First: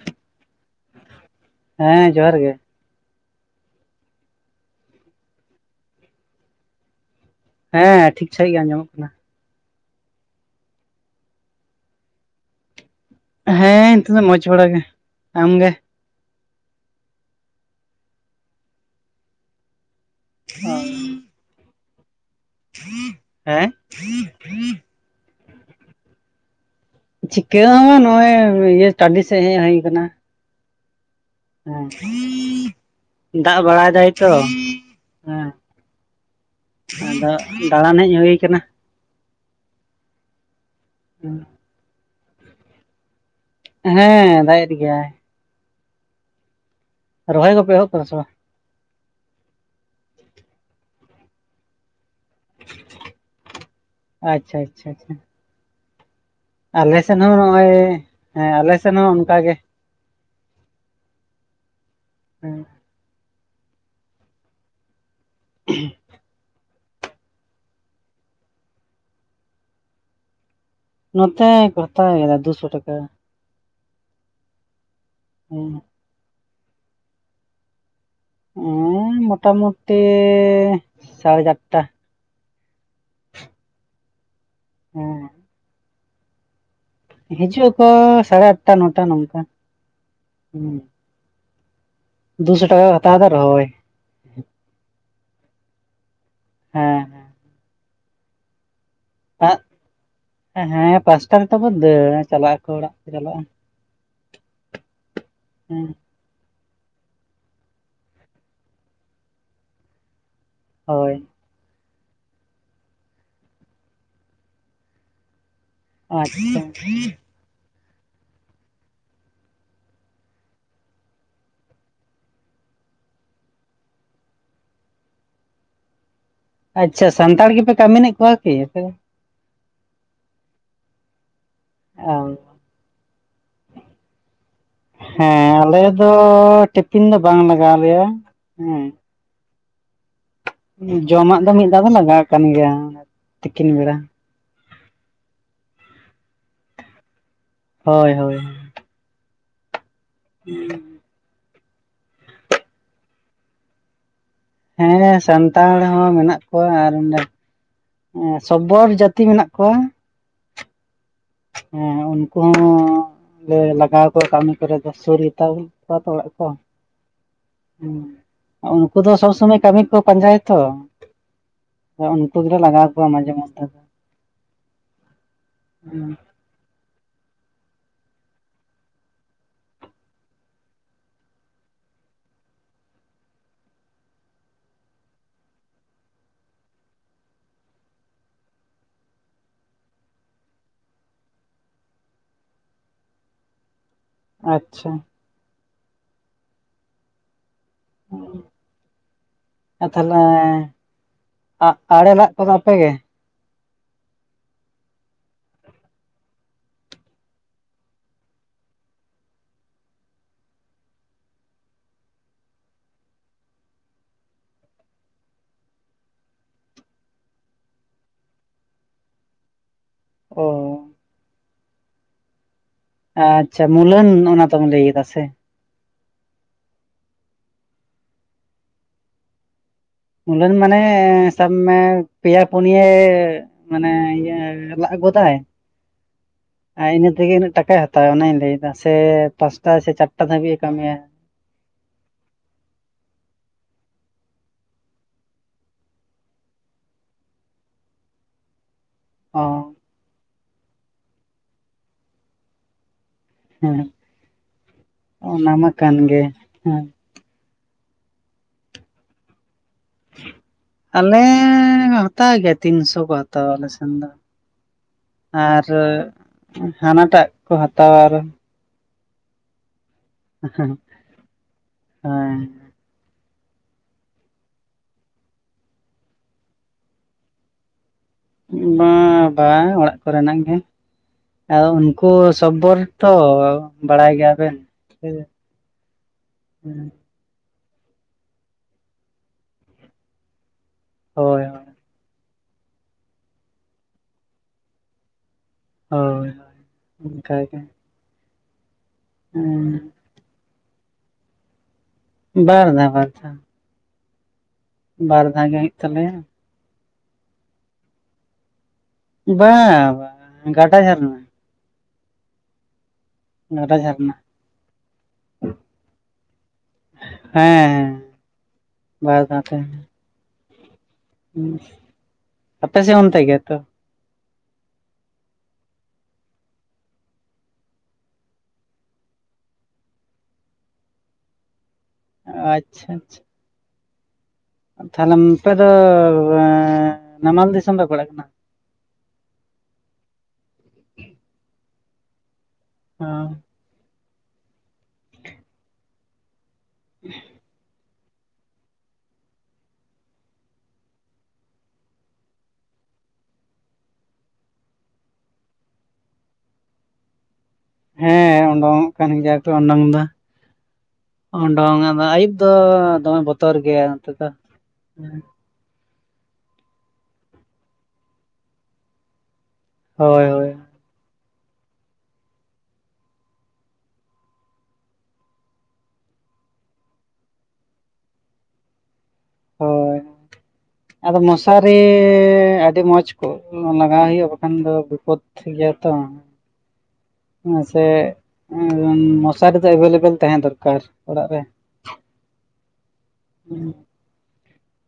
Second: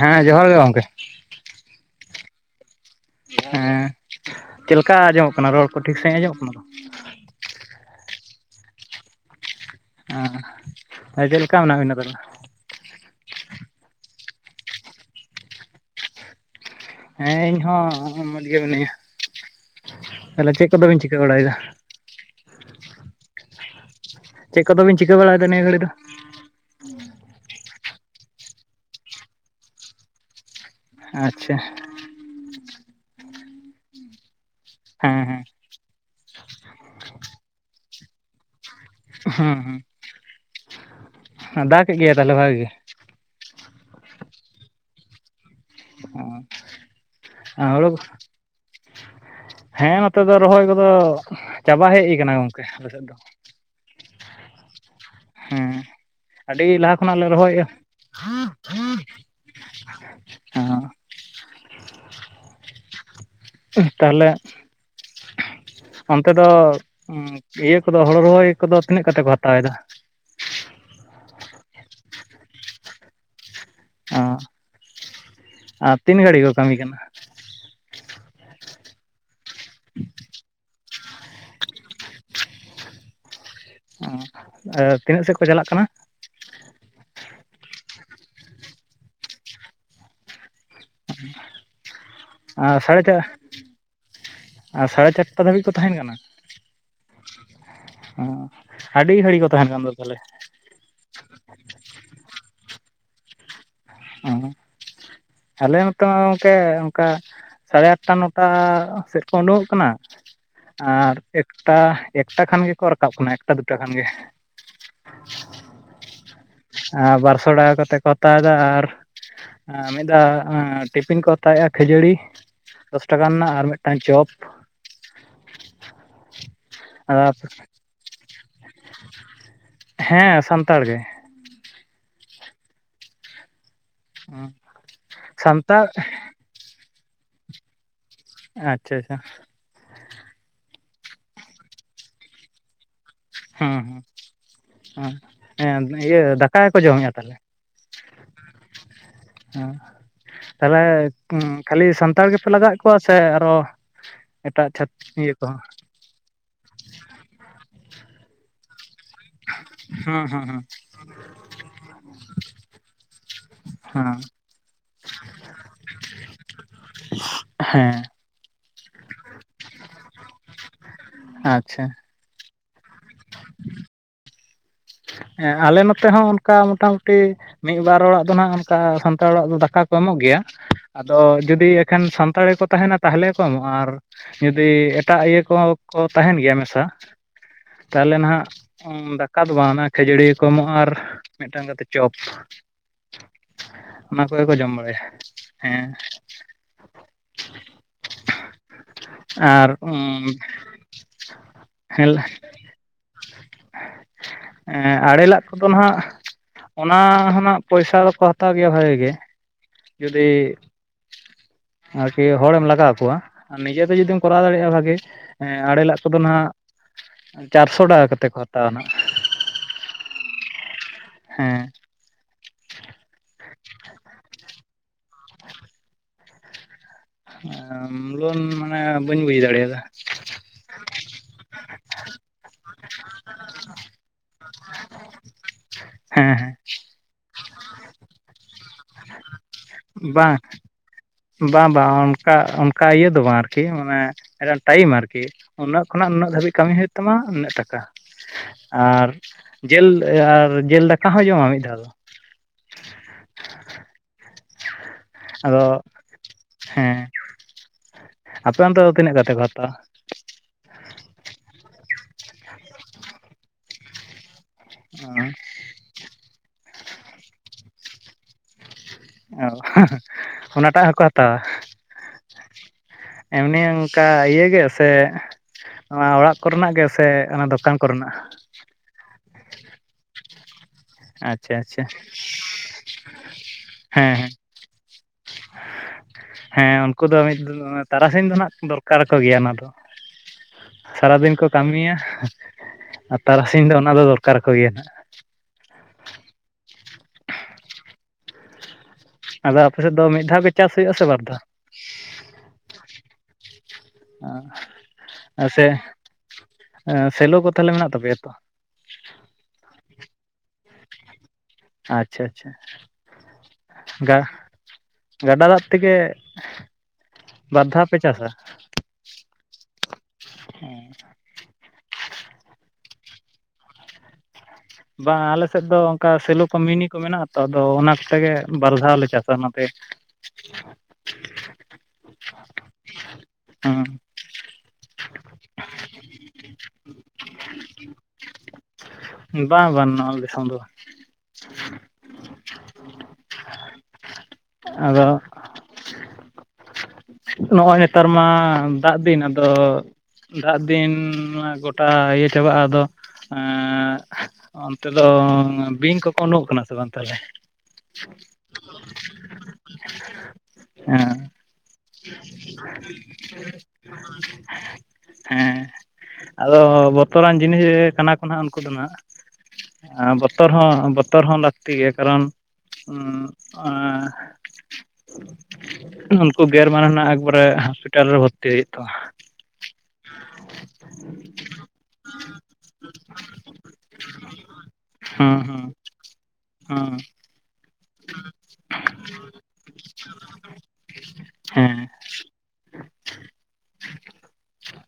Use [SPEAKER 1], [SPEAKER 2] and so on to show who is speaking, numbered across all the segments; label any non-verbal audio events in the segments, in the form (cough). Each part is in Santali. [SPEAKER 1] ᱦᱮᱸ ᱡᱚᱦᱟᱨ ᱜᱮ ᱜᱚᱢᱠᱮ
[SPEAKER 2] ᱦᱮᱸ ᱡᱚᱦᱟᱨ ᱜᱮ
[SPEAKER 1] ᱦᱮᱸ ᱪᱮᱫ ᱞᱮᱠᱟ ᱟᱸᱡᱚᱢᱚᱜ ᱠᱟᱱᱟ ᱨᱚᱲ ᱠᱚ ᱴᱷᱤᱠ ᱥᱟᱺᱦᱤᱡ ᱟᱸᱡᱚᱢᱚᱜ ᱠᱟᱱᱟ᱾
[SPEAKER 2] ᱦᱮᱸ ᱴᱷᱤᱠ ᱥᱟᱹᱦᱤᱡ ᱜᱮ ᱟᱸᱡᱚᱢᱚᱜ ᱠᱟᱱᱟ᱾
[SPEAKER 1] ᱪᱮᱫ ᱞᱮᱠᱟ ᱢᱮᱱᱟᱜ ᱵᱤᱱᱟ ᱛᱟᱦᱚᱞᱮ
[SPEAKER 2] ᱦᱮᱸ ᱱᱤᱛᱚᱜ ᱫᱚ ᱢᱚᱸᱡᱽ ᱵᱟᱲᱟᱜ ᱜᱮ ᱟᱢᱜᱮ
[SPEAKER 1] ᱦᱮᱸ ᱤᱧ ᱦᱚᱸ ᱢᱚᱡᱽ ᱜᱮ ᱢᱤᱱᱟᱹᱧᱟ ᱛᱟᱦᱚᱞᱮ ᱪᱮᱫ ᱠᱚᱫᱚ ᱵᱤᱱ ᱪᱤᱠᱟᱹ ᱵᱟᱲᱟᱭᱮᱫᱟ᱾
[SPEAKER 2] ᱦᱮᱸ
[SPEAKER 1] ᱪᱮᱫ ᱠᱚᱫᱚ ᱵᱤᱱ ᱪᱤᱠ ᱵᱟᱲᱟᱭᱟ ᱮᱫᱟ ᱱᱤᱭᱟᱹ ᱜᱷᱟᱹᱲᱤᱡ ᱫᱚ᱾
[SPEAKER 2] ᱪᱤᱠᱟᱹ ᱦᱚᱸ ᱵᱟᱝ ᱱᱚᱜ ᱚᱭ ᱤᱭᱟᱹ ᱴᱟᱰᱤ ᱥᱮᱫ ᱦᱮᱡ ᱦᱩᱭ ᱠᱟᱱᱟ᱾
[SPEAKER 1] ᱟᱪᱪᱷᱟ
[SPEAKER 2] ᱫᱟᱜ ᱵᱟᱲᱟᱭ ᱫᱟᱭ ᱛᱚ ᱦᱮᱸ ᱟᱫᱚ ᱫᱟᱬᱟᱱ ᱦᱮᱡ ᱦᱩᱭ ᱠᱟᱱᱟ᱾
[SPEAKER 1] ᱦᱮᱸ ᱦᱮᱸ ᱫᱟᱜ ᱠᱮᱫ ᱜᱮᱭᱟ ᱛᱟᱦᱞᱮ ᱵᱷᱟᱜᱮ ᱜᱮ?
[SPEAKER 2] ᱦᱮᱸ ᱫᱟᱜᱮᱫ ᱜᱮᱭᱟᱭ᱾ ᱨᱚᱦᱚᱭ
[SPEAKER 1] ᱚᱸ ᱟ
[SPEAKER 2] ᱠᱚᱯᱮ ᱮᱦᱚᱵ
[SPEAKER 1] ᱦᱚᱲᱳ
[SPEAKER 2] ᱠᱟᱫᱟ ᱥᱮ ᱵᱟᱝ
[SPEAKER 1] ᱦᱮᱸ ᱱᱚᱛᱮ ᱫᱚ ᱨᱚᱦᱚᱭ ᱠᱚᱫᱚ ᱪᱟᱵᱟ ᱦᱮᱡ ᱠᱟᱱᱟ ᱜᱚᱝᱠᱮ ᱟᱞᱮ ᱥᱮᱫ ᱫᱚ᱾
[SPEAKER 2] ᱟᱪᱪᱷᱟ ᱟᱪᱪᱷᱟ ᱟᱪᱪᱷᱟ
[SPEAKER 1] ᱦᱩᱸ ᱟᱹᱰᱤ ᱞᱟᱦᱟ
[SPEAKER 2] ᱟᱞᱮ
[SPEAKER 1] ᱠᱷᱚᱱᱟᱜ
[SPEAKER 2] ᱥᱮᱱ
[SPEAKER 1] ᱞᱮ
[SPEAKER 2] ᱦᱚᱸ
[SPEAKER 1] ᱨᱚᱦᱚᱭᱮᱜᱼᱟ᱾
[SPEAKER 2] ᱱᱚᱜᱼᱚᱭ
[SPEAKER 1] (unintelligible)
[SPEAKER 2] ᱦᱮᱸ ᱟᱞᱮ ᱥᱮᱱ
[SPEAKER 1] ᱦᱚᱸ-ᱜ
[SPEAKER 2] ᱦᱚᱸ ᱚᱱᱠᱟ ᱜᱮ ᱦᱮᱸ
[SPEAKER 1] ᱛᱟᱦᱚᱞᱮ ᱚᱱᱛᱮ ᱫᱚ ᱚᱸ ᱤᱭᱟᱹ ᱠᱚᱫᱚ ᱦᱚᱲᱚ ᱨᱚᱦᱚᱭ ᱠᱚᱫᱚ ᱛᱤᱱᱟᱹᱜ ᱠᱟᱛᱮ ᱠᱚ ᱦᱟᱛᱟᱣᱮᱫᱟ?
[SPEAKER 2] ᱱᱚᱛᱮ ᱠᱚ ᱦᱟᱛᱟᱣ ᱫᱟ ᱫᱩᱥᱚ ᱴᱟᱠᱟ᱾
[SPEAKER 1] ᱚᱸ
[SPEAKER 2] ᱦᱮᱸ
[SPEAKER 1] ᱟᱨ ᱛᱤᱱ ᱜᱷᱟᱹᱲᱤ ᱠᱚ ᱠᱟᱹᱢᱤ ᱠᱟᱱᱟ᱾
[SPEAKER 2] ᱚᱸᱻ ᱢᱳᱚᱴᱟᱢᱩᱴᱤ ᱥᱟᱲᱮ ᱪᱟᱨᱴᱟ,
[SPEAKER 1] ᱚᱸ
[SPEAKER 2] ᱦᱮᱸ
[SPEAKER 1] ᱛᱤᱱᱟᱹᱜ ᱥᱮᱫ ᱠᱚ ᱪᱟᱞᱟᱜ ᱠᱟᱱᱟ?
[SPEAKER 2] ᱦᱤᱡᱩᱜ ᱟᱠᱚ ᱥᱟᱲᱮ ᱟᱴᱴᱟ ᱱᱚᱴᱟ ᱱᱚᱝᱠᱟ ᱦᱮᱸ᱾
[SPEAKER 1] ᱟᱨ
[SPEAKER 2] ᱠᱚ
[SPEAKER 1] ᱥᱟᱲᱮ
[SPEAKER 2] ᱦᱟᱛᱟᱣ
[SPEAKER 1] ᱪᱟᱨ
[SPEAKER 2] ᱮᱫᱟ ᱨᱚᱦᱚᱭ
[SPEAKER 1] ᱟᱨ ᱥᱟᱲᱮ ᱪᱟᱨᱴᱟ ᱫᱷᱟᱹᱵᱤᱡ ᱠᱚ ᱛᱟᱦᱮᱸᱱ ᱠᱟᱱᱟ᱾
[SPEAKER 2] ᱦᱮᱸ ᱦᱮᱸ
[SPEAKER 1] ᱚᱸ ᱟᱹᱰᱤ ᱜᱷᱟᱹᱲᱤ ᱠᱚ ᱛᱟᱦᱮᱸᱱ ᱠᱟᱱ ᱫᱚ ᱛᱟᱦᱞᱮ᱾
[SPEAKER 2] ᱦᱮᱸ ᱯᱟᱸᱥᱴᱟ ᱨᱮᱛ ᱵᱚ ᱫᱟᱹᱲᱟ ᱪᱟᱞᱟᱜ ᱟᱠᱚ ᱚᱲᱟᱜ ᱠᱚ ᱪᱟᱞᱟᱜᱼᱟ᱾
[SPEAKER 1] ᱚᱸ ᱟᱞᱮ
[SPEAKER 2] ᱦᱮᱸ
[SPEAKER 1] ᱱᱚᱛᱮ ᱢᱟ ᱜᱚᱝᱠᱮ ᱚᱱᱠᱟ ᱥᱟᱲᱮ ᱟᱴᱴᱟ ᱱᱚᱴᱟ ᱥᱮᱫ ᱠᱚ ᱩᱰᱩᱠᱚᱜ ᱠᱟᱱᱟ ᱟᱨ
[SPEAKER 2] ᱦᱳᱭ
[SPEAKER 1] ᱮᱠ ᱮᱠᱴᱟ ᱮᱠᱴᱟ ᱠᱷᱟᱱ ᱜᱮᱠᱚ ᱨᱟᱠᱟᱵ ᱠᱟᱱᱟ ᱮᱠᱴᱟ ᱫᱩᱴᱟ ᱠᱷᱟᱱ ᱜᱮ᱾
[SPEAKER 2] ᱟᱪᱪᱷᱟ
[SPEAKER 1] ᱟᱨ ᱵᱟᱨᱥᱚ ᱴᱟᱠᱟ ᱠᱟᱛᱮ ᱠᱚ ᱦᱟᱛᱟᱣ ᱫᱟ ᱟᱨ ᱢᱤᱫ ᱫᱷᱟᱣ ᱴᱤᱯᱷᱤᱱ ᱠᱚ ᱦᱟᱛᱟᱣᱮᱜᱼᱟ ᱠᱷᱟᱹᱡᱟᱹᱲᱤ᱾ ᱫᱚᱥ ᱴᱟᱠᱟ ᱨᱮᱱᱟᱜ ᱟᱨ ᱢᱤᱫᱴᱟᱝ ᱪᱚᱯ
[SPEAKER 2] ᱟᱪᱪᱷᱟ ᱥᱟᱱᱛᱟᱲ ᱜᱮᱯᱮ ᱠᱟᱢᱤᱱᱮᱫ ᱠᱚᱣᱟ ᱠᱤ ᱟᱯᱮ ᱫᱚ?
[SPEAKER 1] ᱦᱮᱸ ᱥᱟᱱᱛᱟᱲ ᱜᱮ,
[SPEAKER 2] ᱟᱢ ᱦᱮᱸ ᱟᱞᱮ
[SPEAKER 1] ᱥᱟᱱᱛᱟᱲ
[SPEAKER 2] ᱫᱚ ᱴᱤᱯᱤᱱ ᱫᱚ ᱵᱟᱝ ᱞᱟᱜᱟᱣ ᱞᱮᱭᱟ᱾ ᱦᱮᱸ
[SPEAKER 1] ᱟᱪᱪᱷᱟ ᱟᱪᱪᱷᱟ
[SPEAKER 2] ᱡᱚᱢᱟᱜ ᱫᱚ ᱢᱤᱫ ᱫᱷᱟᱣ ᱫᱚ ᱞᱟᱜᱟᱣ ᱠᱟᱱ ᱜᱮᱭᱟ᱾ ᱛᱤᱠᱤᱱ
[SPEAKER 1] ᱦᱩᱸ
[SPEAKER 2] ᱵᱮᱲᱟ
[SPEAKER 1] ᱦᱩᱸ ᱦᱮᱸ ᱦᱮᱸ ᱤᱭᱟᱹ ᱫᱟᱠᱟ ᱜᱮᱠᱚ ᱡᱚᱢᱮᱫᱼᱟ ᱛᱟᱦᱚᱞᱮ᱾
[SPEAKER 2] ᱦᱳᱭ ᱦᱳᱭ
[SPEAKER 1] ᱟᱸ ᱛᱟᱦᱚᱞᱮ ᱩᱸ ᱠᱷᱟᱹᱞᱤ ᱥᱟᱱᱛᱟᱲ ᱜᱮᱯᱮ ᱞᱟᱜᱟᱣᱮᱫ ᱠᱚᱣᱟ ᱥᱮ ᱟᱨᱚ ᱮᱴᱟᱜ ᱪᱷᱟᱹᱛ
[SPEAKER 2] ᱦᱮᱸ
[SPEAKER 1] ᱤᱭᱟᱹ ᱠᱚᱦᱚᱸ
[SPEAKER 2] ᱥᱟᱱᱛᱟᱲ ᱦᱚᱸ ᱢᱮᱱᱟᱜ ᱠᱚᱣᱟ ᱟᱨ ᱚᱸᱰᱮ ᱥᱚᱵᱵᱚᱨ ᱡᱟᱹᱛᱤ ᱢᱮᱱᱟᱜ ᱠᱚᱣᱟ᱾
[SPEAKER 1] ᱦᱩᱸ ᱦᱩᱸ ᱦᱩᱸ
[SPEAKER 2] ᱦᱮᱸ ᱩᱱᱠᱩ ᱦᱚᱸ ᱞᱮ ᱞᱟᱜᱟᱣ
[SPEAKER 1] ᱦᱮᱸ
[SPEAKER 2] ᱠᱚᱣᱟ ᱠᱟᱹᱢᱤ᱾ ᱛᱚᱨᱮ ᱫᱚ ᱥᱩᱨ ᱜᱮ ᱛᱟᱵᱚᱱ ᱛᱟᱛᱚ ᱚᱲᱟᱜ ᱠᱚ᱾ ᱦᱮᱸ, ᱩᱱᱠᱩ ᱫᱚ ᱥᱚᱵᱽ ᱥᱚᱢᱚᱭ ᱠᱟᱹᱢᱤ ᱠᱚ ᱯᱟᱸᱡᱟᱭᱟᱛᱚ᱾
[SPEAKER 1] ᱟᱪᱪᱷᱟ
[SPEAKER 2] ᱩᱱᱠᱩ ᱜᱮᱞᱮ ᱞᱟᱜᱟᱣ ᱠᱚᱣᱟ ᱢᱟᱡᱷᱮ ᱢᱚᱫᱷᱮ ᱫᱚ᱾
[SPEAKER 1] ᱟᱞᱮ ᱱᱚᱛᱮ
[SPEAKER 2] ᱦᱩᱸ
[SPEAKER 1] ᱦᱚᱸ ᱚᱱᱠᱟ ᱢᱚᱴᱟᱢᱩᱴᱤ ᱢᱤᱫ ᱵᱟᱨ ᱚᱲᱟᱜ ᱫᱚ ᱱᱟᱜ ᱚᱱᱠᱟ ᱥᱟᱱᱛᱟᱲ ᱚᱲᱟᱜ ᱫᱚ ᱫᱟᱠᱟ ᱠᱚ ᱮᱢᱚᱜ ᱜᱮᱭᱟ᱾ ᱟᱫᱚ ᱡᱩᱫᱤ ᱮᱠᱷᱟᱱ ᱥᱟᱱᱛᱟᱲ ᱜᱮᱠᱚ ᱛᱟᱦᱮᱸᱱᱟ ᱛᱟᱦᱚᱞᱮ ᱠᱚ ᱮᱢᱚᱜᱼᱟ ᱟᱨ ᱡᱩᱫᱤ ᱮᱴᱟᱜ ᱤᱭᱟᱹ ᱠᱚᱠᱚ ᱛᱟᱦᱮᱸᱱ ᱜᱮᱭᱟ ᱢᱮᱥᱟ ᱛᱟᱞᱦᱮ ᱱᱟᱜ ᱫᱟᱠᱟ ᱫᱚ ᱵᱟᱝ ᱚᱱᱟ ᱠᱷᱟᱹᱡᱟᱹᱲᱤ ᱠᱚ ᱮᱢᱚᱜᱼᱟ ᱟᱨ ᱢᱤᱫᱴᱟᱝ ᱠᱟᱛᱮᱫ ᱪᱚᱯ᱾ ᱚᱱᱟ ᱠᱚᱜᱮ ᱠᱚ ᱡᱚᱢ
[SPEAKER 2] ᱟᱪᱪᱷᱟ
[SPEAKER 1] ᱵᱟᱲᱟᱭᱟ, ᱦᱮᱸ᱾ (inaudible) ᱟᱨ ᱩᱸ
[SPEAKER 2] ᱟᱲᱮ
[SPEAKER 1] ᱦᱮᱞᱮ
[SPEAKER 2] ᱞᱟᱜ ᱠᱚᱫᱚ ᱟᱯᱮ ᱜᱮ
[SPEAKER 1] ᱮᱸ ᱟᱲᱮᱞᱟᱜ ᱠᱚᱫᱚ ᱱᱟᱸᱦᱟᱜ ᱦᱚᱱᱟᱜ ᱯᱚᱭᱥᱟ ᱫᱚᱠᱚ ᱦᱟᱛᱟᱣ ᱜᱮᱭᱟ ᱵᱷᱟᱜᱤ ᱜᱮ᱾ ᱡᱩᱫᱤ ᱟᱨᱠᱤ ᱦᱚᱲᱮᱢ ᱞᱟᱜᱟᱣ ᱠᱚᱣᱟ ᱟᱨ ᱱᱤᱡᱮᱛᱮ ᱡᱩᱫᱤᱢ ᱠᱚᱨᱟᱣ ᱫᱟᱲᱮᱭᱟᱜᱼᱟ ᱵᱷᱟᱜᱮ᱾ ᱦᱮᱸ ᱟᱲᱮᱞᱟᱜ ᱠᱚᱫᱚ ᱱᱟᱜ ᱪᱟᱨᱥᱚ ᱴᱟᱠᱟ ᱴᱟᱠᱟ ᱠᱟᱛᱮ ᱠᱚ ᱦᱟᱛᱟᱣ ᱟᱱᱟᱜ᱾
[SPEAKER 2] ᱚ
[SPEAKER 1] ᱦᱮᱸ
[SPEAKER 2] ᱟᱪᱪᱷᱟ ᱢᱩᱞᱟᱹᱱ ᱚᱱᱟ ᱫᱚᱚᱢ ᱞᱟᱹᱭ ᱫᱟ ᱥᱮ?
[SPEAKER 1] (inaudible) ᱢᱩᱞᱳᱱ ᱢᱟᱱᱮ ᱵᱟᱹᱧ ᱵᱩᱡ ᱫᱟᱲᱮᱭᱟᱫᱟ?
[SPEAKER 2] ᱢᱩᱞᱟᱹᱱ ᱢᱟᱱᱮ ᱥᱟᱵᱢᱮ ᱯᱮᱭᱟ ᱯᱩᱱᱤᱭᱟ ᱮ ᱢᱟᱱᱮ ᱤᱭᱟᱹ ᱞᱟᱜ ᱜᱚᱫᱟᱭ,
[SPEAKER 1] ᱦᱮᱸ ᱦᱮᱸ
[SPEAKER 2] ᱦᱮ ᱤᱱᱟᱹ ᱛᱮᱜᱮ ᱩᱱᱟᱹᱜ ᱴᱟᱠᱟᱭ ᱦᱟᱛᱟᱟᱣ ᱚᱱᱟᱧ ᱞᱟᱹᱭᱮᱫᱟ ᱥᱮ ᱯᱟᱸᱪᱴᱟ ᱥᱮ ᱪᱟᱨᱴᱟ
[SPEAKER 1] ᱵᱟᱝ
[SPEAKER 2] ᱫᱷᱟᱹᱵᱤᱡ ᱮ ᱠᱟᱹᱢᱤᱭᱟ᱾
[SPEAKER 1] ᱵᱟᱝ ᱵᱟᱝ ᱚᱱᱠᱟ ᱚᱱᱠᱟ ᱤᱭᱟᱹ ᱫᱚ ᱵᱟᱝ ᱟᱨᱠᱤ ᱢᱟᱱᱮ ᱢᱤᱫᱴᱟᱱ ᱴᱟᱭᱤᱢ ᱟᱨᱠᱤ᱾ ᱩᱱᱟᱹᱜ ᱠᱷᱚᱱᱟᱜ ᱱᱩᱟᱹᱜ ᱫᱷᱟᱹᱵᱤᱡ ᱠᱟᱹᱢᱤ ᱦᱩᱭᱩᱜ ᱛᱟᱢᱟ ᱩᱱᱟᱹᱜ ᱴᱟᱠᱟ᱾ ᱟᱨ
[SPEAKER 2] ᱚ
[SPEAKER 1] ᱡᱤᱞ ᱡᱤᱞ ᱫᱟᱠᱟ ᱦᱚᱸ ᱡᱚᱢᱟ ᱢᱤᱫ ᱫᱷᱟᱣ ᱫᱚ᱾
[SPEAKER 2] ᱦᱮᱸ ᱚᱱᱟ
[SPEAKER 1] ᱟᱫᱚ
[SPEAKER 2] ᱢᱟ ᱠᱟᱱ ᱜᱮ,
[SPEAKER 1] ᱦᱮᱸ ᱟᱯᱮ ᱚᱱᱛᱮ ᱫᱚ ᱛᱤᱱᱟᱹᱜ ᱠᱟᱛᱮ ᱠᱚ ᱦᱟᱛᱟᱣᱟ?
[SPEAKER 2] ᱟᱞᱮ ᱦᱟᱛᱟᱣ ᱜᱮᱭᱟ ᱛᱤᱱᱥᱚ ᱠᱚ ᱦᱟᱛᱟᱣᱟ ᱟᱞᱮ ᱥᱮᱱ ᱫᱚ᱾ ᱟᱨ ᱦᱟᱱᱟᱴᱟᱜ ᱠᱚ ᱦᱟᱛᱟᱣᱟ ᱟᱨ,
[SPEAKER 1] ᱚ ᱚᱱᱟᱴᱟᱜ ᱦᱚᱸᱠᱚ ᱦᱟᱛᱟᱣᱟ?
[SPEAKER 2] ᱦᱮᱸ
[SPEAKER 1] ᱮᱢᱱᱤ ᱚᱱᱠᱟ ᱤᱭᱟᱹ ᱜᱮ ᱥᱮ ᱱᱚᱣᱟ ᱚᱲᱟᱜ ᱠᱚᱨᱮᱱᱟᱜ ᱜᱮ ᱥᱮ ᱚᱱᱟ ᱫᱚᱠᱟᱱ ᱠᱚᱨᱮᱱᱟᱜ?
[SPEAKER 2] ᱵᱟ ᱚᱲᱟᱜ ᱠᱚ ᱨᱮᱱᱟᱜ ᱜᱮ᱾
[SPEAKER 1] ᱟᱪᱪᱷᱟ ᱟᱪᱪᱷᱟ
[SPEAKER 2] ᱩᱱᱠᱩ ᱥᱚᱵᱵᱚᱨ ᱛᱚ ᱵᱟᱲᱟᱭ
[SPEAKER 1] ᱦᱮᱸ ᱦᱮᱸ
[SPEAKER 2] ᱜᱮᱭᱟ ᱵᱮᱱ?
[SPEAKER 1] ᱦᱮᱸ ᱩᱱᱠᱩ ᱫᱚ ᱢᱤᱫ ᱛᱟᱨᱟᱥᱤᱧ ᱫᱚ ᱦᱟᱜ ᱫᱚᱨᱠᱟᱨ ᱠᱚ ᱜᱮᱭᱟ ᱚᱱᱟ ᱫᱚ᱾ ᱥᱟᱨᱟᱫᱤᱱ
[SPEAKER 2] ᱦᱳᱭ
[SPEAKER 1] ᱠᱚ ᱠᱟᱹᱢᱤᱭᱟ ᱟᱨ ᱛᱟᱨᱟᱥᱤᱧ ᱫᱚ ᱚᱱᱟ ᱫᱚ ᱫᱚᱨᱠᱟᱨ ᱟᱠᱚ ᱜᱮᱭᱟ ᱦᱟᱜ᱾
[SPEAKER 2] ᱦᱳᱭ ᱚᱱᱠᱟᱜᱮ,
[SPEAKER 1] ᱟᱫᱚ ᱟᱯᱮ ᱥᱮᱫ ᱫᱚ ᱢᱤᱫ ᱫᱷᱟᱣ ᱯᱮ ᱪᱟᱥ ᱦᱩᱭᱩᱜᱼᱟ ᱥᱮ ᱵᱟᱨ ᱫᱷᱟᱣ?
[SPEAKER 2] ᱵᱟᱨ ᱫᱟ ᱵᱟᱨ ᱫᱷᱟᱣ᱾
[SPEAKER 1] (unintelligible)
[SPEAKER 2] ᱵᱟᱨ ᱫᱷᱟᱣ ᱜᱮ ᱦᱩᱭᱩᱜ ᱛᱟᱞᱮᱭᱟ᱾
[SPEAKER 1] ᱮᱸ ᱥᱮᱞᱳ ᱠᱚ ᱛᱟᱦᱚᱞᱮ ᱢᱮᱱᱟᱜ ᱛᱟᱯᱮᱭᱟ ᱛᱚ?
[SPEAKER 2] ᱵᱟ ᱵᱟ ᱜᱟᱰᱟ ᱡᱷᱟᱨᱱᱟ,
[SPEAKER 1] ᱟᱪᱪᱷᱟ ᱟᱪᱪᱷᱟ
[SPEAKER 2] ᱜᱟᱰᱟ ᱡᱷᱟᱨᱱᱟ
[SPEAKER 1] ᱜᱟ ᱜᱟᱰᱟ ᱫᱟᱜ ᱛᱮᱜᱮ
[SPEAKER 2] ᱦᱮᱸ
[SPEAKER 1] ᱵᱟᱨ ᱫᱷᱟᱣ
[SPEAKER 2] ᱦᱮᱸ
[SPEAKER 1] ᱯᱮ ᱪᱟᱥᱟ?
[SPEAKER 2] ᱵᱟᱨ ᱫᱷᱟᱣ ᱛᱮ,
[SPEAKER 1] (unintelligible)
[SPEAKER 2] ᱦᱩᱸ ᱟᱯᱮ ᱥᱮᱫ ᱚᱱᱛᱮ ᱜᱮᱛᱚ?
[SPEAKER 1] ᱵᱟᱝ ᱟᱞᱮ ᱥᱮᱫ ᱫᱚ ᱚᱱᱠᱟ ᱥᱮᱞᱚ ᱠᱚ ᱢᱤᱱᱤ ᱠᱚ ᱢᱮᱱᱟᱜ ᱟᱛᱚ ᱟᱫᱚ ᱚᱱᱟ ᱠᱚᱛᱮ ᱜᱮ ᱵᱟᱨ ᱫᱷᱟᱣ ᱞᱮ ᱪᱟᱥᱟ ᱚᱱᱟᱛᱮ᱾ (inaudible)
[SPEAKER 2] ᱟᱪᱪᱷᱟ ᱟᱪᱪᱷᱟ
[SPEAKER 1] ᱦᱩ
[SPEAKER 2] ᱛᱟᱦᱚᱞᱮ ᱟᱯᱮ ᱫᱚ ᱱᱟᱢᱟᱞ ᱫᱤᱥᱚᱢ ᱯᱮ ᱯᱟᱲᱟᱜ ᱠᱟᱱᱟ?
[SPEAKER 1] ᱵᱟᱝ ᱵᱟᱝ ᱱᱟᱢᱟᱞ ᱫᱤᱥᱚᱢ ᱫᱚ ᱵᱟᱝ᱾
[SPEAKER 2] ᱦᱟᱸ
[SPEAKER 1] ᱟᱫᱚ ᱱᱚᱜᱼᱚᱭ ᱱᱮᱛᱟᱨ ᱢᱟ ᱫᱟᱜ ᱫᱤᱱ ᱟᱫᱚ, ᱫᱟᱜ ᱫᱤᱱ ᱜᱚᱴᱟ ᱤᱭᱟᱹ ᱪᱟᱵᱟᱜᱼᱟ ᱟᱫᱚ ᱮᱸ, ᱚᱱᱛᱮ ᱫᱚ ᱵᱤᱧ ᱠᱚᱠᱚ ᱩᱰᱩᱜᱚᱜ ᱠᱟᱱᱟ ᱥᱮ ᱵᱟᱝ ᱛᱟᱦᱚᱞᱮ?
[SPEAKER 2] ᱦᱮᱸ ᱩᱰᱩᱝᱚᱜ ᱠᱟᱱ ᱜᱮᱭᱟ ᱠᱚ ᱩᱰᱩᱝ ᱫᱚ
[SPEAKER 1] ᱦᱮᱸ
[SPEAKER 2] ᱩᱰᱩᱝ ᱟᱫᱚ ᱟᱹᱭᱩᱵ ᱫᱚ ᱫᱚᱢᱮ ᱵᱚᱛᱚᱨ ᱜᱮᱭᱟ ᱱᱚᱛᱮ ᱫᱚ
[SPEAKER 1] ᱦᱮᱸ ᱟᱫᱚ ᱵᱚᱛᱚᱨᱟᱱ ᱡᱤᱱᱤᱥ ᱜᱮ ᱠᱟᱱᱟ ᱠᱚ ᱱᱟᱜ ᱩᱱᱠᱩ ᱫᱚ ᱱᱟᱜ
[SPEAKER 2] ᱦᱳᱭ
[SPEAKER 1] ᱵᱚᱛᱚᱨ
[SPEAKER 2] ᱦᱳᱭ
[SPEAKER 1] ᱦᱚᱸ ᱵᱚᱛᱚᱨ ᱦᱚᱸ ᱞᱟᱹᱠᱛᱤ ᱜᱮ ᱠᱟᱨᱚᱱ ᱩᱸ ᱮᱸ ᱩᱱᱠᱩ ᱜᱮᱨ ᱢᱟᱱᱮ ᱱᱟᱜ ᱮᱠᱵᱟᱨᱮ ᱦᱚᱥᱯᱤᱴᱟᱞ ᱨᱮ ᱵᱷᱚᱨᱛᱤᱜ ᱦᱩᱭᱩᱜ ᱛᱟᱢᱟ᱾
[SPEAKER 2] ᱦᱳᱭ
[SPEAKER 1] (inaudible)
[SPEAKER 2] ᱟᱫᱚ ᱢᱚᱥᱟᱨᱤ ᱟᱹᱰᱤ ᱢᱚᱸᱡᱽ ᱠᱚ ᱞᱟᱜᱟᱣ ᱦᱩᱭᱩᱜᱼᱟ ᱵᱟᱠᱷᱟᱱ ᱫᱚ,
[SPEAKER 1] ᱦᱩᱸ
[SPEAKER 2] ᱯᱩᱼᱛᱷᱤ
[SPEAKER 1] ᱦᱩᱸ
[SPEAKER 2] ᱜᱮᱭᱟ ᱛᱚ,
[SPEAKER 1] ᱦᱩᱸ
[SPEAKER 2] ᱦᱮᱸ ᱥᱮ ᱢᱚᱥᱟᱨᱤ ᱫᱚ ᱮᱵᱮᱞᱮᱵᱮᱞ ᱛᱟᱦᱮᱸ ᱫᱚᱨᱠᱟᱨ ᱚᱲᱟᱜ ᱨᱮ᱾
[SPEAKER 1] ᱦᱮᱸ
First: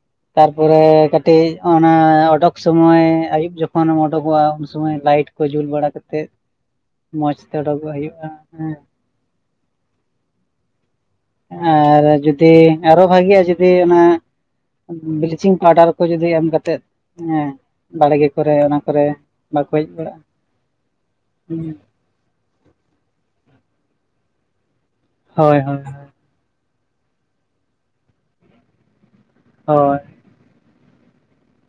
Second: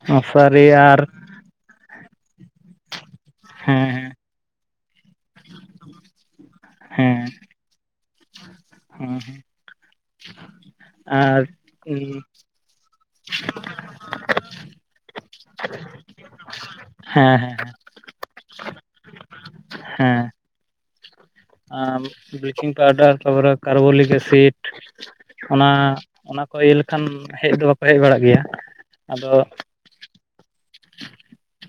[SPEAKER 1] ᱢᱚᱥᱟᱨᱤ
[SPEAKER 2] ᱛᱟᱨᱯᱚᱨᱮ
[SPEAKER 1] ᱟᱨ
[SPEAKER 2] ᱠᱟ ᱴᱤᱡ ᱚᱱᱟ ᱚᱰᱚᱠ ᱥᱚᱢᱚᱭ ᱟᱹᱭᱩᱵ ᱡᱚᱠᱷᱚᱱ,
[SPEAKER 1] ᱦᱮᱸ
[SPEAKER 2] ᱚᱰᱚᱠᱚᱜᱼᱟ ᱩᱱ ᱥᱚᱢᱚᱭ ᱞᱟᱭᱤᱴ ᱠᱚ ᱡᱩᱞ ᱵᱟᱲᱟ ᱠᱟᱛᱮᱫ ᱢᱚᱸᱡᱽ ᱛᱮ ᱚᱰᱚᱠᱚᱜ ᱦᱩᱭᱩᱜᱼᱟ ᱦᱮ᱾
[SPEAKER 1] ᱦᱮᱸ ᱦᱮᱸ ᱟᱨ
[SPEAKER 2] ᱟᱨ
[SPEAKER 1] ᱦᱮᱸ
[SPEAKER 2] ᱡᱩᱫᱤ ᱟᱨᱚ ᱵᱷᱟᱜᱤᱜᱼᱟ ᱡᱩᱫᱤ ᱚᱱᱟ ᱵᱞᱤᱪᱤᱝ ᱯᱟᱣᱰᱟᱨ ᱠᱚ ᱡᱩᱫᱤ ᱮᱢ ᱠᱟᱛᱮᱫ, ᱦᱮᱸ ᱵᱟᱲᱜᱮ ᱠᱚᱨᱮ ᱚᱱᱟ ᱠᱚᱨᱮ ᱵᱟᱠᱚ ᱦᱮᱡ ᱵᱟᱲᱟᱜᱼᱟ
[SPEAKER 1] ᱦᱮᱸ
[SPEAKER 2] ᱦᱩ᱾
[SPEAKER 1] ᱟᱢ ᱵᱞᱤᱪᱤᱝ ᱯᱟᱣᱰᱟᱨ ᱛᱟᱨᱯᱚᱨᱮ ᱠᱟᱨᱵᱳᱚᱞᱤᱠ ᱮᱥᱤᱰ
[SPEAKER 2] ᱦᱳᱭ
[SPEAKER 1] ᱚᱱᱟ
[SPEAKER 2] ᱦᱳᱭ
[SPEAKER 1] ᱚᱱᱟ ᱠᱚ ᱤᱭᱟᱹ ᱞᱮᱠᱷᱟᱱ ᱦᱮᱡ ᱫᱚ ᱵᱟᱠᱚ ᱦᱮᱡ ᱵᱟᱲᱟᱜ ᱜᱮᱭᱟ ᱟᱫᱚ
[SPEAKER 2] ᱦᱚᱭ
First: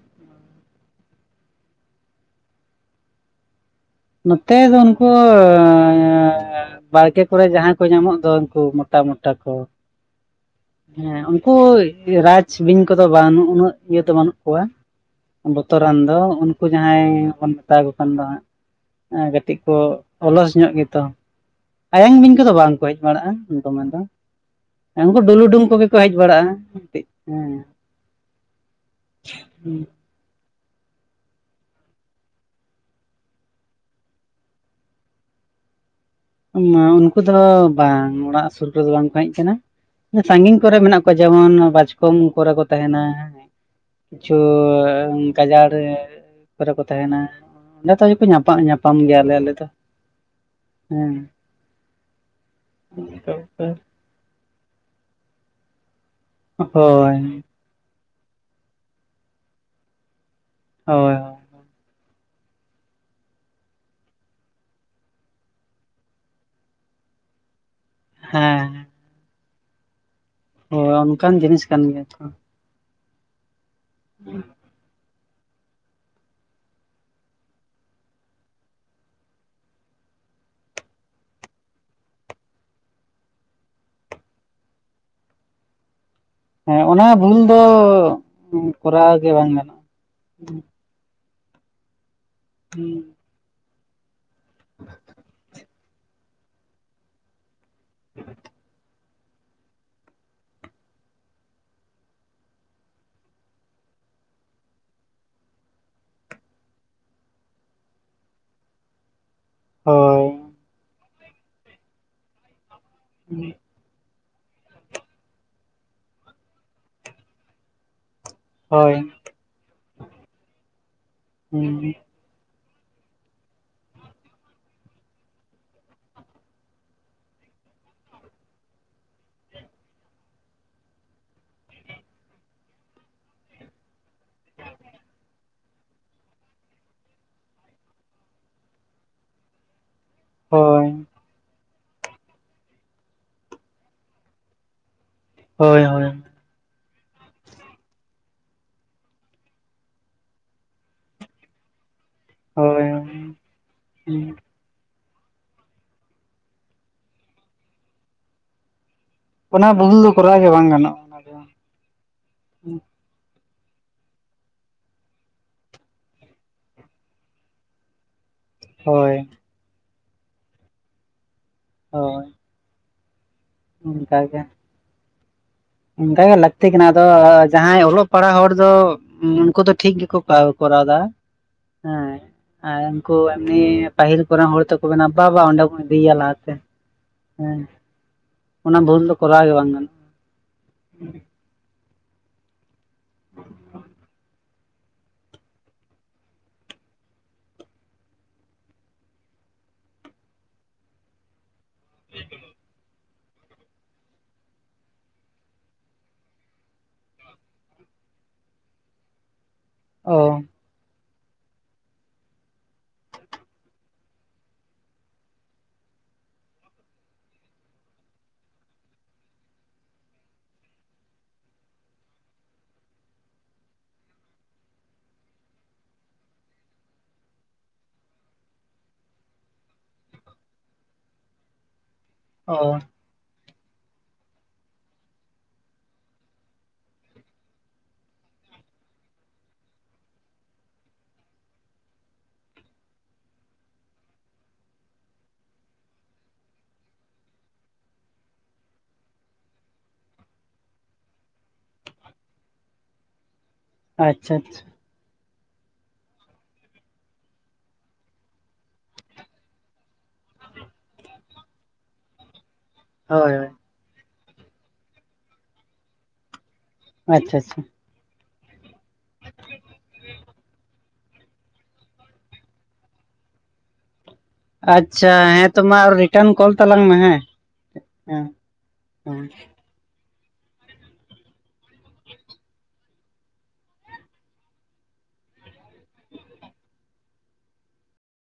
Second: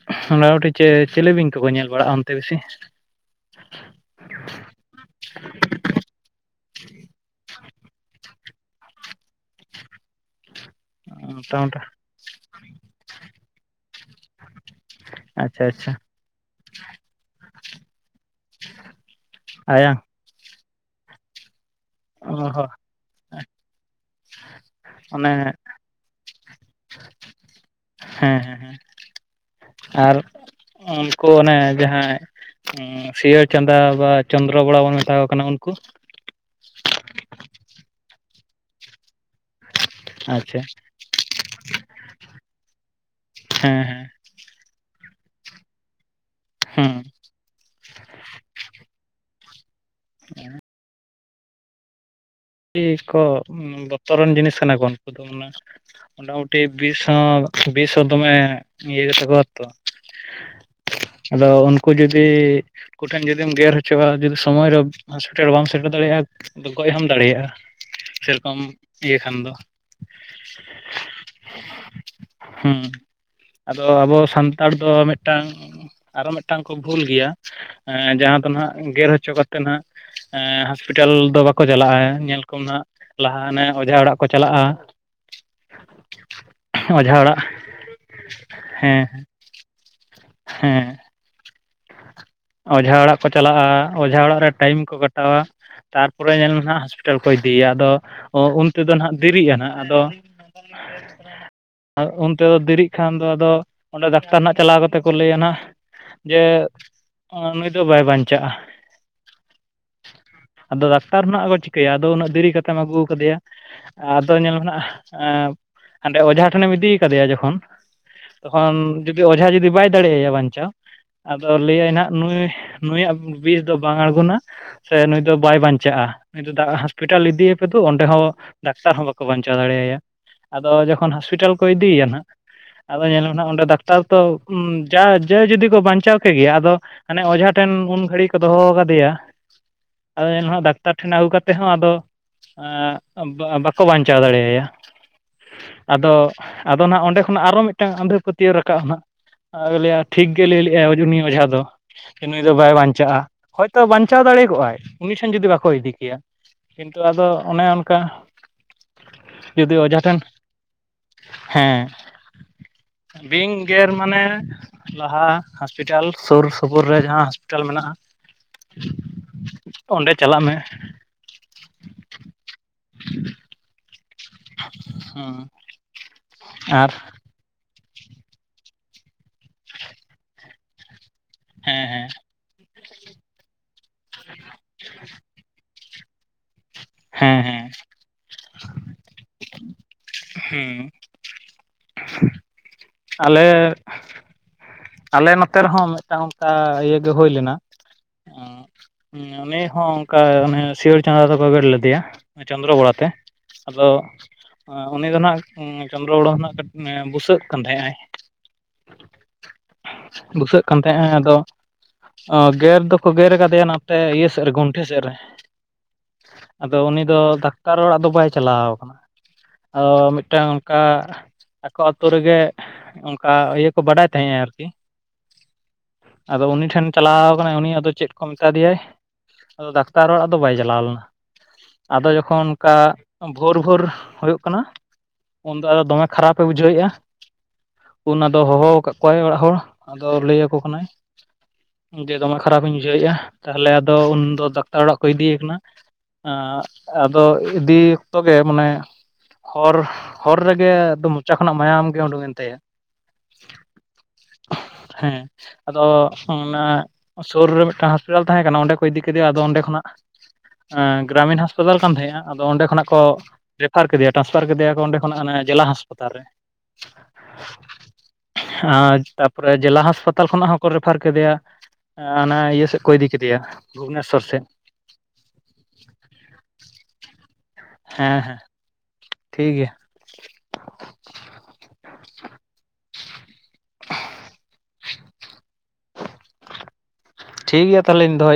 [SPEAKER 1] ᱢᱳᱚᱴᱟᱢᱩᱴᱤ ᱪᱤᱞᱤ ᱵᱤᱧ ᱠᱚᱠᱚ ᱧᱮᱞ ᱵᱟᱲᱟᱜᱼᱟ ᱚᱱᱛᱮ ᱵᱮᱥᱤ?
[SPEAKER 2] ᱱᱚᱛᱮ ᱫᱚ ᱩᱱᱠᱩ ᱵᱟᱲᱠᱮ ᱠᱚᱨᱮ ᱡᱟᱦᱟᱸᱭ ᱠᱚ ᱧᱟᱢᱚᱜ ᱫᱚ ᱩᱱᱠᱩ ᱢᱚ ᱴᱟ ᱢᱚᱴᱟ ᱠᱚ, ᱦᱮᱸ ᱩᱱᱠᱩ
[SPEAKER 1] ᱢᱚᱴᱟᱢᱩᱴᱤ
[SPEAKER 2] ᱨᱟᱡᱽ ᱵᱤᱧ ᱠᱚᱫᱚ ᱵᱟᱹᱱᱩᱜ ᱩᱱᱟᱹᱜ ᱤᱭᱟᱹ ᱫᱚ ᱵᱟᱱᱩᱜ ᱠᱚᱣᱟ᱾
[SPEAKER 1] ᱟᱪᱪᱷᱟ ᱟᱪᱪᱷᱟ
[SPEAKER 2] ᱵᱚᱛᱚᱨᱟᱱ ᱫᱚ ᱩᱱᱠᱩ ᱡᱟᱦᱟᱸᱭ ᱵᱚᱱ ᱢᱮᱛᱟᱠᱚ ᱠᱟᱱ ᱫᱚ ᱦᱟᱸᱜ, ᱠᱟᱹᱴᱤᱡ ᱠᱚ
[SPEAKER 1] ᱟᱭᱟᱝ
[SPEAKER 2] ᱚᱞᱚᱥ ᱧᱚᱜ ᱜᱮᱛᱚ, ᱟᱭᱟᱝ ᱵᱤᱧ
[SPEAKER 1] ᱚ
[SPEAKER 2] ᱠᱚᱫᱚ
[SPEAKER 1] ᱦᱚᱸ
[SPEAKER 2] ᱵᱟᱝᱠᱚ ᱦᱮᱡ ᱵᱟᱲᱟᱜᱼᱟ ᱫᱚᱢᱮ ᱫᱚ᱾ ᱩᱱᱠᱩ
[SPEAKER 1] ᱚᱱᱮ
[SPEAKER 2] ᱰᱩᱞᱩᱰᱩᱝ ᱠᱚᱜᱮ ᱠᱚ ᱦᱮᱡ ᱵᱟᱲᱟᱜᱼᱟ ᱠᱟᱹᱴᱤᱡ ᱦᱮᱸ,
[SPEAKER 1] ᱦᱮ ᱦᱮ ᱩᱱᱠᱩ ᱚᱱᱮ ᱡᱟᱦᱟᱭ ᱥᱤᱭᱟᱹᱟᱹᱲ ᱪᱟᱸᱫᱟ ᱵᱟ ᱪᱚᱱᱫᱨᱚ ᱵᱚᱲᱟ ᱵᱚᱱ ᱢᱮᱛᱟ ᱠᱚ ᱠᱟᱱᱟ ᱩᱱᱠᱩ?
[SPEAKER 2] ᱩᱱᱠᱩ ᱫᱚ ᱵᱟᱝ ᱚᱲᱟᱜ ᱥᱩᱨ ᱠᱚᱫᱚ ᱵᱟᱝᱠᱚ ᱦᱮᱡ ᱠᱟᱱᱟ ᱥᱟᱺᱜᱤᱧ
[SPEAKER 1] ᱟᱪᱪᱷᱟ
[SPEAKER 2] ᱠᱚᱨᱮ ᱢᱮᱱᱟᱜ ᱠᱚᱣᱟ ᱡᱮᱢᱚᱱ ᱵᱟᱪᱠᱚᱢ ᱠᱚᱨᱮ ᱠᱚ ᱛᱟᱦᱮᱱᱟ,
[SPEAKER 1] ᱦᱮᱸ ᱦᱮᱸ
[SPEAKER 2] ᱠᱤᱪᱷᱩ ᱜᱟᱡᱟᱲ ᱠᱚᱨᱮ ᱠᱚ
[SPEAKER 1] ᱦᱮᱸ
[SPEAKER 2] ᱛᱟᱦᱮᱱᱟ᱾ ᱚᱸᱰᱮ ᱛᱚ ᱧᱟᱯᱟᱢ ᱧᱟᱯᱟᱢ ᱜᱮᱭᱟᱞᱮ ᱟᱞᱮ ᱫᱚ᱾
[SPEAKER 1] (unintelligible)
[SPEAKER 2] ᱦᱮᱸ
[SPEAKER 1] ᱟᱹᱰᱤ ᱠᱚ ᱵᱚᱛᱚᱨᱟᱱ ᱡᱤᱱᱤᱥ ᱠᱟᱱᱟ ᱠᱚ ᱩᱱᱠᱩ ᱫᱚ ᱚᱱᱟ ᱢᱳᱚᱴᱟᱢᱩᱴᱤ ᱵᱤᱥ ᱦᱳ
[SPEAKER 2] ᱦᱳᱭ
[SPEAKER 1] ᱵᱤᱥ ᱦᱚ ᱫᱚᱢᱮ ᱤᱭᱮ ᱹ ᱜᱮᱛᱟ ᱠᱚᱣᱟ ᱛᱚ
[SPEAKER 2] ᱦᱳᱭ
[SPEAKER 1] ᱟᱫᱚ ᱩᱱᱠᱩ ᱡᱩᱫᱤ ᱩᱱᱠᱩᱴᱷᱮᱱ ᱡᱩᱫᱤᱢ ᱜᱮᱨ ᱦᱚᱪᱚᱣᱟᱜᱼᱟ ᱡᱩᱫᱤ ᱥᱚᱢᱚᱭ ᱨᱮ ᱦᱚᱥᱯᱤᱴᱟᱞ ᱵᱟᱢ ᱥᱮᱴᱮᱨ ᱫᱟᱲᱮᱭᱟᱜᱼᱟ ᱜᱚᱭ ᱦᱚᱢ ᱫᱟᱲᱮᱭᱟᱜᱼᱟ ᱥᱮᱨᱚᱠᱚᱢ
[SPEAKER 2] ᱦᱮᱸ
[SPEAKER 1] ᱤᱭᱟᱹ ᱠᱷᱟᱱ ᱫᱚ,
[SPEAKER 2] ᱦᱳᱭ ᱚᱱᱠᱟᱱ ᱡᱤᱱᱤᱥ ᱠᱟᱱ ᱜᱮᱭᱟ ᱛᱚ᱾
[SPEAKER 1] ᱦᱩᱢ ᱟᱫᱚ ᱟᱵᱚ ᱥᱟᱱᱛᱟᱲ ᱫᱚ ᱢᱮᱫ ᱴᱟᱝ ᱟᱨᱚ ᱢᱮᱫᱴᱟᱝ ᱠᱚ ᱵᱷᱩᱞ ᱜᱮᱭᱟ ᱡᱟᱦᱟᱸ ᱫᱚ ᱦᱟᱸᱜ ᱜᱮᱨ ᱦᱚᱪᱚ ᱠᱟᱛᱮ ᱦᱟᱸᱜ ᱦᱚᱥᱯᱤᱴᱟᱞ ᱫᱚ ᱵᱟᱠᱚ ᱪᱟᱞᱟᱜᱼᱟ ᱧᱮᱞ ᱠᱚᱢ ᱱᱟᱜ ᱞᱟᱦᱟ ᱟᱱᱮ ᱚᱡᱷᱟ ᱚᱲᱟᱜ ᱠᱚ ᱪᱟᱞᱟᱜᱼᱟ
[SPEAKER 2] ᱦᱮᱸ ᱚᱱᱟ
[SPEAKER 1] ᱚᱡᱷᱟ
[SPEAKER 2] ᱵᱷᱩᱞ
[SPEAKER 1] ᱚᱲᱟᱜ
[SPEAKER 2] ᱫᱚ ᱠᱚᱨᱟᱣ ᱜᱮ ᱵᱟᱝ ᱜᱟᱱᱚᱜᱼᱟ
[SPEAKER 1] ᱦᱮ ᱚᱡᱷᱟ ᱚᱲᱟᱜ ᱠᱚ ᱪᱟᱞᱟᱜᱼᱟ ᱚᱡᱷᱟ ᱚᱲᱟᱜ ᱨᱮ ᱴᱟᱭᱤᱢ ᱠᱚ ᱠᱟᱴᱟᱣᱟ ᱛᱟᱨᱯᱚᱨᱮ ᱧᱮᱞ ᱢᱮ ᱦᱟᱜ ᱦᱚᱥᱯᱤᱴᱟᱞ ᱦᱚᱥᱯᱤᱴᱟᱞ ᱠᱚ ᱤᱫᱤᱭᱤᱭᱟ ᱟᱫᱚ ᱩᱱ ᱛᱮᱫᱚ ᱦᱟᱜ ᱫᱤᱨᱤᱜ ᱟᱱᱦᱟ ᱟᱫᱚ ᱩᱱᱛᱮᱫᱚ ᱫᱮᱨᱤᱜ ᱠᱷᱟᱱ ᱫᱚ ᱟᱫᱚ ᱚᱸᱰᱮ ᱰᱟᱠᱛᱟᱨ ᱱᱟᱜ ᱪᱟᱞᱟᱣ ᱠᱟᱛᱮ ᱠᱚ ᱞᱟᱹᱭᱟ ᱱᱟᱜ ᱡᱮ ᱱᱩᱭ ᱫᱚ ᱵᱟᱭ ᱵᱟᱧᱪᱟᱜᱼᱟ
[SPEAKER 2] ᱦᱳᱭ
[SPEAKER 1] ᱟᱫᱚ ᱰᱟᱠᱛᱟᱨ ᱦᱚ ᱱᱟᱜ ᱠᱚ ᱪᱤᱠᱟᱹᱭᱟ ᱟᱫᱚ ᱩᱱᱟᱹᱜ ᱫᱮᱨᱤ ᱠᱟᱛᱮᱢ ᱮᱢ ᱟᱜᱩᱣ ᱠᱟᱫᱮᱭᱟ ᱟᱫᱚ ᱧᱮᱞ ᱢᱮ ᱱᱟᱜ ᱦᱟᱸᱰᱮ ᱚᱡᱷᱟ ᱴᱷᱮᱱᱮᱢ ᱤᱫᱤᱣ ᱠᱟᱫᱮᱭᱟ ᱡᱚᱠᱷᱚᱱ ᱛᱚᱠᱷᱚᱱ
[SPEAKER 2] ᱦᱳᱭ
[SPEAKER 1] ᱡᱩᱫᱤ ᱚᱡᱷᱟ ᱡᱩᱫᱤ ᱵᱟᱭ ᱫᱟᱲᱮᱭ ᱭᱟ ᱵᱟᱧᱪᱟᱣ ᱟᱫᱚ ᱞᱟᱹᱭᱟᱭ
[SPEAKER 2] ᱦᱩᱸ
[SPEAKER 1] ᱱᱟᱦᱜ ᱱᱩᱭ ᱱᱩᱭᱟᱜ ᱵᱤᱥ ᱫᱚ ᱵᱟᱝ ᱟᱬᱜᱚᱱᱟ ᱥᱮ ᱱᱩᱭ ᱫᱚ ᱵᱟᱭ ᱵᱟᱧᱪᱟᱜᱼᱟ ᱱᱩᱭ ᱫᱟᱜ ᱦᱚᱥᱯᱤᱴᱟᱞ ᱤᱫᱤᱭᱮ ᱯᱮ ᱛᱚ ᱚᱸᱰᱮ ᱦᱚᱸ ᱰᱟᱠᱛᱟᱨ ᱦᱚ ᱵᱟᱠᱚ ᱵᱟᱧᱪᱟᱣ ᱫᱟᱲᱮᱭᱟᱭᱟ ᱟᱫᱚ ᱡᱚᱠᱷᱚᱱ ᱦᱚᱥᱯᱤᱴᱟᱞ ᱠᱚ ᱤᱫᱤᱭᱮᱭᱟ ᱱᱟᱜ ᱟᱫᱚ ᱧᱮᱞ ᱢᱮ ᱦ ᱚᱸᱰᱮ ᱰᱟᱠᱛᱟᱨ ᱫᱚ ᱡᱟ ᱡᱟ ᱡᱩᱫᱤ ᱠᱚ ᱵᱟᱧᱪᱟᱣ (unintelligible) ᱵᱟᱱᱪᱟᱣ ᱠᱮ ᱜᱮᱭᱟ ᱟᱫᱚ ᱟᱱᱮ ᱚᱡᱷᱟ ᱴᱷᱮᱱ ᱩᱱ ᱜᱷᱟᱹᱲᱤᱡ ᱠᱚ ᱫᱚᱦᱚᱣ ᱠᱟᱫᱮᱭᱟ ᱟᱫᱚ ᱮᱱᱦᱚ ᱰᱟᱠᱛᱟᱨ
[SPEAKER 2] ᱦᱳᱭ
[SPEAKER 1] ᱴᱷᱮᱱ ᱟᱹᱜᱩ ᱠᱟᱛᱮᱫ ᱦᱚ ᱟᱫᱚ ᱵᱟᱠᱳ ᱵᱟᱧᱪᱟᱣ ᱫᱟᱲᱮᱭᱟᱭᱟ
[SPEAKER 2] ᱦᱳᱭ ᱦᱳᱭ
[SPEAKER 1] ᱟᱫᱚ ᱟᱫᱚ ᱜ ᱚᱸᱰᱮ ᱠᱷᱚᱱᱟᱜ ᱟᱨᱚ ᱢᱤᱫᱴᱟᱝ ᱟᱸᱫᱷᱟ ᱯᱟᱹᱛᱭᱣ ᱨᱟᱠᱟᱵ ᱜ ᱟᱭᱟ ᱴᱷᱤᱠ ᱜᱮ ᱞᱟᱹᱭᱼᱟ ᱩᱱᱤ ᱚᱡᱷᱟ ᱫᱚ ᱱᱩᱭ ᱫᱚ ᱵᱟᱭ
[SPEAKER 2] ᱦᱳᱭ
[SPEAKER 1] ᱵᱟᱧᱪᱟᱜᱼᱟ ᱦᱚᱭᱛᱚ ᱵᱟᱧᱪᱟᱣ
[SPEAKER 2] ᱦᱩᱸ
[SPEAKER 1] ᱫᱟᱲᱮ ᱠᱚᱜᱼᱟᱭ ᱩᱱᱤ ᱴᱷᱮᱱ ᱡᱩᱫᱤ ᱵᱟᱠᱚ ᱤᱫᱤ ᱠᱮᱭᱟ ᱠᱤᱱᱛᱩ ᱟᱫᱚ ᱚᱱᱮ ᱚᱱᱠᱟ
[SPEAKER 2] ᱚᱱᱟ
[SPEAKER 1] ᱡᱩᱫᱤ
[SPEAKER 2] ᱵᱷᱩᱞ
[SPEAKER 1] ᱚᱡᱷᱟ
[SPEAKER 2] ᱫᱚ
[SPEAKER 1] ᱴᱷᱮᱱ
[SPEAKER 2] ᱠᱚᱨᱟᱣ ᱜᱮ ᱵᱟᱝ ᱜᱟᱱᱚᱜᱼᱟ ᱚᱱᱟ ᱫᱚ
[SPEAKER 1] ᱦᱮᱸ ᱵᱤᱧ ᱜᱮᱨ ᱢᱟᱱᱮ ᱞᱟᱦᱟ ᱦᱚᱥᱯᱤᱴᱟᱞ ᱥᱩᱨ ᱥᱩᱯᱩᱨ ᱨᱮ ᱡᱟᱦᱟ ᱦᱚᱥᱯᱤᱴᱟᱞ ᱢᱮᱱᱟᱜᱼᱟ
[SPEAKER 2] ᱦᱳᱭ
[SPEAKER 1] ᱚᱸᱰᱮ ᱪᱟᱞᱟᱜ ᱢᱮ
[SPEAKER 2] ᱦᱳᱭ
[SPEAKER 1] (unintelligible)
[SPEAKER 2] ᱚᱱᱠᱟᱜᱮ
[SPEAKER 1] ᱦᱚᱢ
[SPEAKER 2] ᱚᱱᱠᱟᱜᱮ ᱞᱟᱹᱠᱛᱤ ᱠᱟᱱᱟ ᱟᱫᱚ ᱡᱟᱦᱟᱸᱭ ᱚᱞᱚᱜ ᱯᱟᱲᱦᱟᱜ ᱦᱚᱲ ᱫᱚ ᱩᱱᱠᱩ ᱫᱚ ᱴᱷᱤᱠ ᱜᱮᱠᱚ ᱯ ᱠᱚᱨᱟᱣ ᱫᱟ
[SPEAKER 1] ᱦᱮᱸ
[SPEAKER 2] ᱦᱮ
[SPEAKER 1] ᱦᱮᱸ
[SPEAKER 2] ᱟᱨ ᱩᱱᱠᱩ ᱮᱢᱱᱤ ᱯᱟᱹᱦᱤᱞ ᱠᱚᱨᱮᱱ ᱦᱚᱲ ᱛᱠᱚ ᱢᱮᱱᱟ ᱵᱟᱵᱟ ᱚᱸᱰᱮ ᱵᱚᱱ ᱤᱫᱤᱭᱮᱭᱟ ᱞᱟᱦᱟᱛᱮ
[SPEAKER 1] ᱦᱮᱸ ᱦᱮᱸ
[SPEAKER 2] ᱚᱱᱟ ᱵᱷᱳᱩᱞ ᱫᱚ ᱠᱚᱨᱟᱣ ᱜᱮ ᱵᱟᱝ ᱜᱟᱱᱚᱜ
[SPEAKER 1] ᱦᱮᱸ (inaudible) ᱟᱞᱮ ᱟᱞᱮ ᱱᱚᱛᱮ ᱨᱮᱦᱚᱸ ᱢᱤᱫᱴᱟᱝ ᱚᱱᱠᱟ ᱤᱭᱮ ᱦᱩᱭ ᱞᱮᱱᱟ ᱩᱱᱤ ᱦᱚᱸ ᱚᱱᱠᱟ ᱚᱱᱮ ᱥᱤᱭᱟᱹᱟᱹᱲ ᱪᱟᱸᱫᱟ ᱫᱚᱠᱚ ᱜᱨ ᱞᱮᱫᱮᱭᱟ ᱪᱚᱸᱫᱨᱚ ᱵᱚᱲᱟᱛᱮ ᱟᱫᱚ ᱩᱱᱤ ᱫᱚ ᱟᱸᱱᱟᱜ ᱪᱚᱱᱫᱨᱚ ᱜᱚᱲᱟ ᱦᱚᱸ ᱜ ᱠᱟᱹᱴᱤᱡ ᱵᱩᱥᱟᱹᱜ ᱠᱟᱱ ᱛᱟᱦᱮᱸᱫ ᱟᱭ
[SPEAKER 2] ᱚ
[SPEAKER 1] ᱵᱩᱥᱟᱹᱜ ᱠᱟᱱ ᱛᱟᱦᱮᱸᱱᱟ ᱟᱫᱚ ᱚ ᱜᱮᱨ ᱫᱚᱠᱚ ᱜᱮᱨ ᱠᱟᱫᱮᱭᱟ ᱱᱟᱚᱛᱮ ᱤᱭᱟᱹ ᱥᱮᱫ ᱨᱮ ᱜᱚᱱᱴᱷᱮ ᱥᱮᱫ ᱨᱮ ᱟᱫᱚ ᱩᱱᱤ ᱫᱚ ᱰᱟᱠᱛᱟᱨ ᱚᱲᱟᱜ ᱫᱚ ᱵᱟᱭ ᱪᱟᱞᱟᱣ ᱟᱠᱟᱱᱟ ᱟᱫᱚ ᱢᱤᱫᱴᱟᱝ ᱚᱱᱠᱟ ᱟᱠᱚ ᱟ ᱟᱹᱛᱩᱳ ᱨᱮᱜᱮ ᱚᱱᱠᱟ ᱤᱭᱟᱹ ᱠᱚ ᱵᱟᱰᱟᱭ ᱛᱟᱦᱮᱸᱼᱟ ᱟᱨᱠᱤ ᱟᱫᱚ ᱩᱱᱤ ᱴᱷᱮᱱ ᱪᱟᱞᱟᱣ ᱟᱠᱟᱱᱟᱭ ᱩᱱᱤ ᱟᱫᱚ ᱪᱮᱫ ᱠᱚ ᱢᱮᱛᱟ ᱫᱮᱭᱟᱭ ᱟᱫᱚ ᱰᱟᱠᱛᱟᱨ ᱚᱲᱟᱜ ᱫᱚ ᱵᱟᱭ ᱪᱟᱞᱟᱣ ᱞᱮᱱᱟ ᱟᱫᱚ ᱡᱚᱠᱷᱚᱱ
[SPEAKER 2] ᱚ
[SPEAKER 1] ᱚᱱᱠᱟ ᱵᱷᱳᱨ ᱵᱷᱳᱨ ᱦᱩᱭᱩᱜ ᱠᱟᱱᱟ ᱩᱱᱫᱚ ᱟᱫᱚ ᱫᱚᱢᱮ ᱠᱷᱟᱨᱟᱯᱮ ᱵᱩᱡᱷᱟᱹᱣᱮᱫᱼᱟ ᱚᱱᱟ ᱫᱚ ᱦᱚᱦᱚ ᱟᱠᱟᱫ ᱠᱚᱣᱟᱭ ᱚᱲᱟᱜ ᱦᱚᱲ ᱟᱫᱚ ᱞᱟᱹᱭ ᱟᱠᱚ ᱠᱟᱱᱟᱭ, ᱡᱮ ᱫᱚᱢᱮ ᱠᱷᱟᱨᱟᱯ ᱤᱧ ᱵᱩᱡᱷᱟᱹᱣᱮᱫᱼᱟ ᱛᱟᱦᱞᱮ ᱟᱫᱚ ᱩᱱᱫᱚ ᱰᱟᱠᱛᱟᱨ ᱚᱲᱟᱜ ᱠᱚ ᱤᱫᱤᱭᱮ ᱠᱟᱱᱟ, ᱟᱫᱚ ᱤᱫᱤ ᱚᱠᱛᱚ ᱜᱮ ᱢᱟᱱᱮ, ᱦᱚᱨ ᱦᱚᱨ ᱨᱮᱜᱮ ᱮᱠᱫᱚᱢ ᱢᱚᱪᱟ ᱠᱷᱚᱱᱟᱜ ᱢᱟᱭᱟᱢ ᱜᱮ ᱩᱰᱩᱠ ᱮᱱ ᱛᱟᱭᱟ᱾
[SPEAKER 2] ᱟᱪᱪᱷᱟ ᱟᱪᱷᱟ
[SPEAKER 1] ᱦᱮᱸ ᱟᱫᱚ ᱚᱱᱟ ᱥᱩᱨ ᱨᱮ ᱢᱤᱫᱴᱟᱝ ᱦᱚᱥᱯᱤᱴᱟᱞ ᱛᱟᱦᱮᱸ ᱠᱟᱱᱟ ᱚᱸᱰᱮ ᱠᱚ ᱤᱫᱤ ᱠᱮᱫᱮᱭᱟ ᱟᱫᱚ ᱚᱸᱰᱮ ᱠᱷᱚᱱᱟᱜ, ᱜᱨᱟᱢᱤᱱ ᱦᱟᱥᱯᱟᱛᱟᱞ ᱠᱟᱱ ᱛᱟᱦᱮᱸᱜᱼᱟ ᱟᱫᱚ ᱚᱸᱰᱮ ᱠᱷᱚᱱᱟᱜ, ᱠᱚ
[SPEAKER 2] ᱦᱳᱭ ᱦᱳᱭ
[SPEAKER 1] ᱨᱮᱯᱷᱟᱨ ᱠᱮᱫᱮᱭᱟ ᱴᱨᱟᱱᱥᱯᱷᱟᱨ ᱠᱮᱫᱮᱭᱟᱠᱚ ᱚᱸᱰᱮ ᱠᱷᱚᱱᱟᱜ ᱚᱱᱟ ᱡᱮᱞᱟ ᱦᱟᱥᱯᱟᱛᱟᱞ ᱨᱮ᱾
[SPEAKER 2] ᱟᱪᱪᱷᱟ ᱟᱪᱪᱷᱟ
[SPEAKER 1] ᱟᱨ ᱛᱟᱯᱚᱨᱮ ᱡᱮᱞᱟ ᱦᱟᱸᱟᱥᱯᱟᱛᱟᱞ ᱠᱷᱚᱱᱟᱜ ᱦᱚᱸᱠᱚ ᱨᱮᱯᱷᱟᱨ ᱠᱮᱫᱮᱭᱟ᱾ ᱚᱱᱟ ᱤᱭᱟᱹ ᱥᱮᱫ ᱠᱚ ᱤᱫᱤ ᱠᱮᱫᱮᱭᱟ ᱵᱷᱩᱵᱽᱱᱮᱥᱥᱚᱨ ᱥᱮᱫ᱾
[SPEAKER 2] ᱟᱪᱪᱷᱟ ᱦᱮᱸ ᱛᱚ ᱢᱟ ᱨᱤᱴᱟᱨᱱ ᱠᱚᱞ ᱛᱟᱞᱟᱝ ᱢᱮ ᱦᱮᱸ?
[SPEAKER 1] ᱦᱮᱸ ᱦᱮᱸ
[SPEAKER 2] ᱦᱮᱸ
[SPEAKER 1] ᱴᱷᱤᱠ ᱜᱮᱭᱟ ᱴᱷᱤᱠ ᱜᱮᱭᱟ ᱛᱟᱦᱮᱧ ᱫᱚᱦᱚᱭ᱾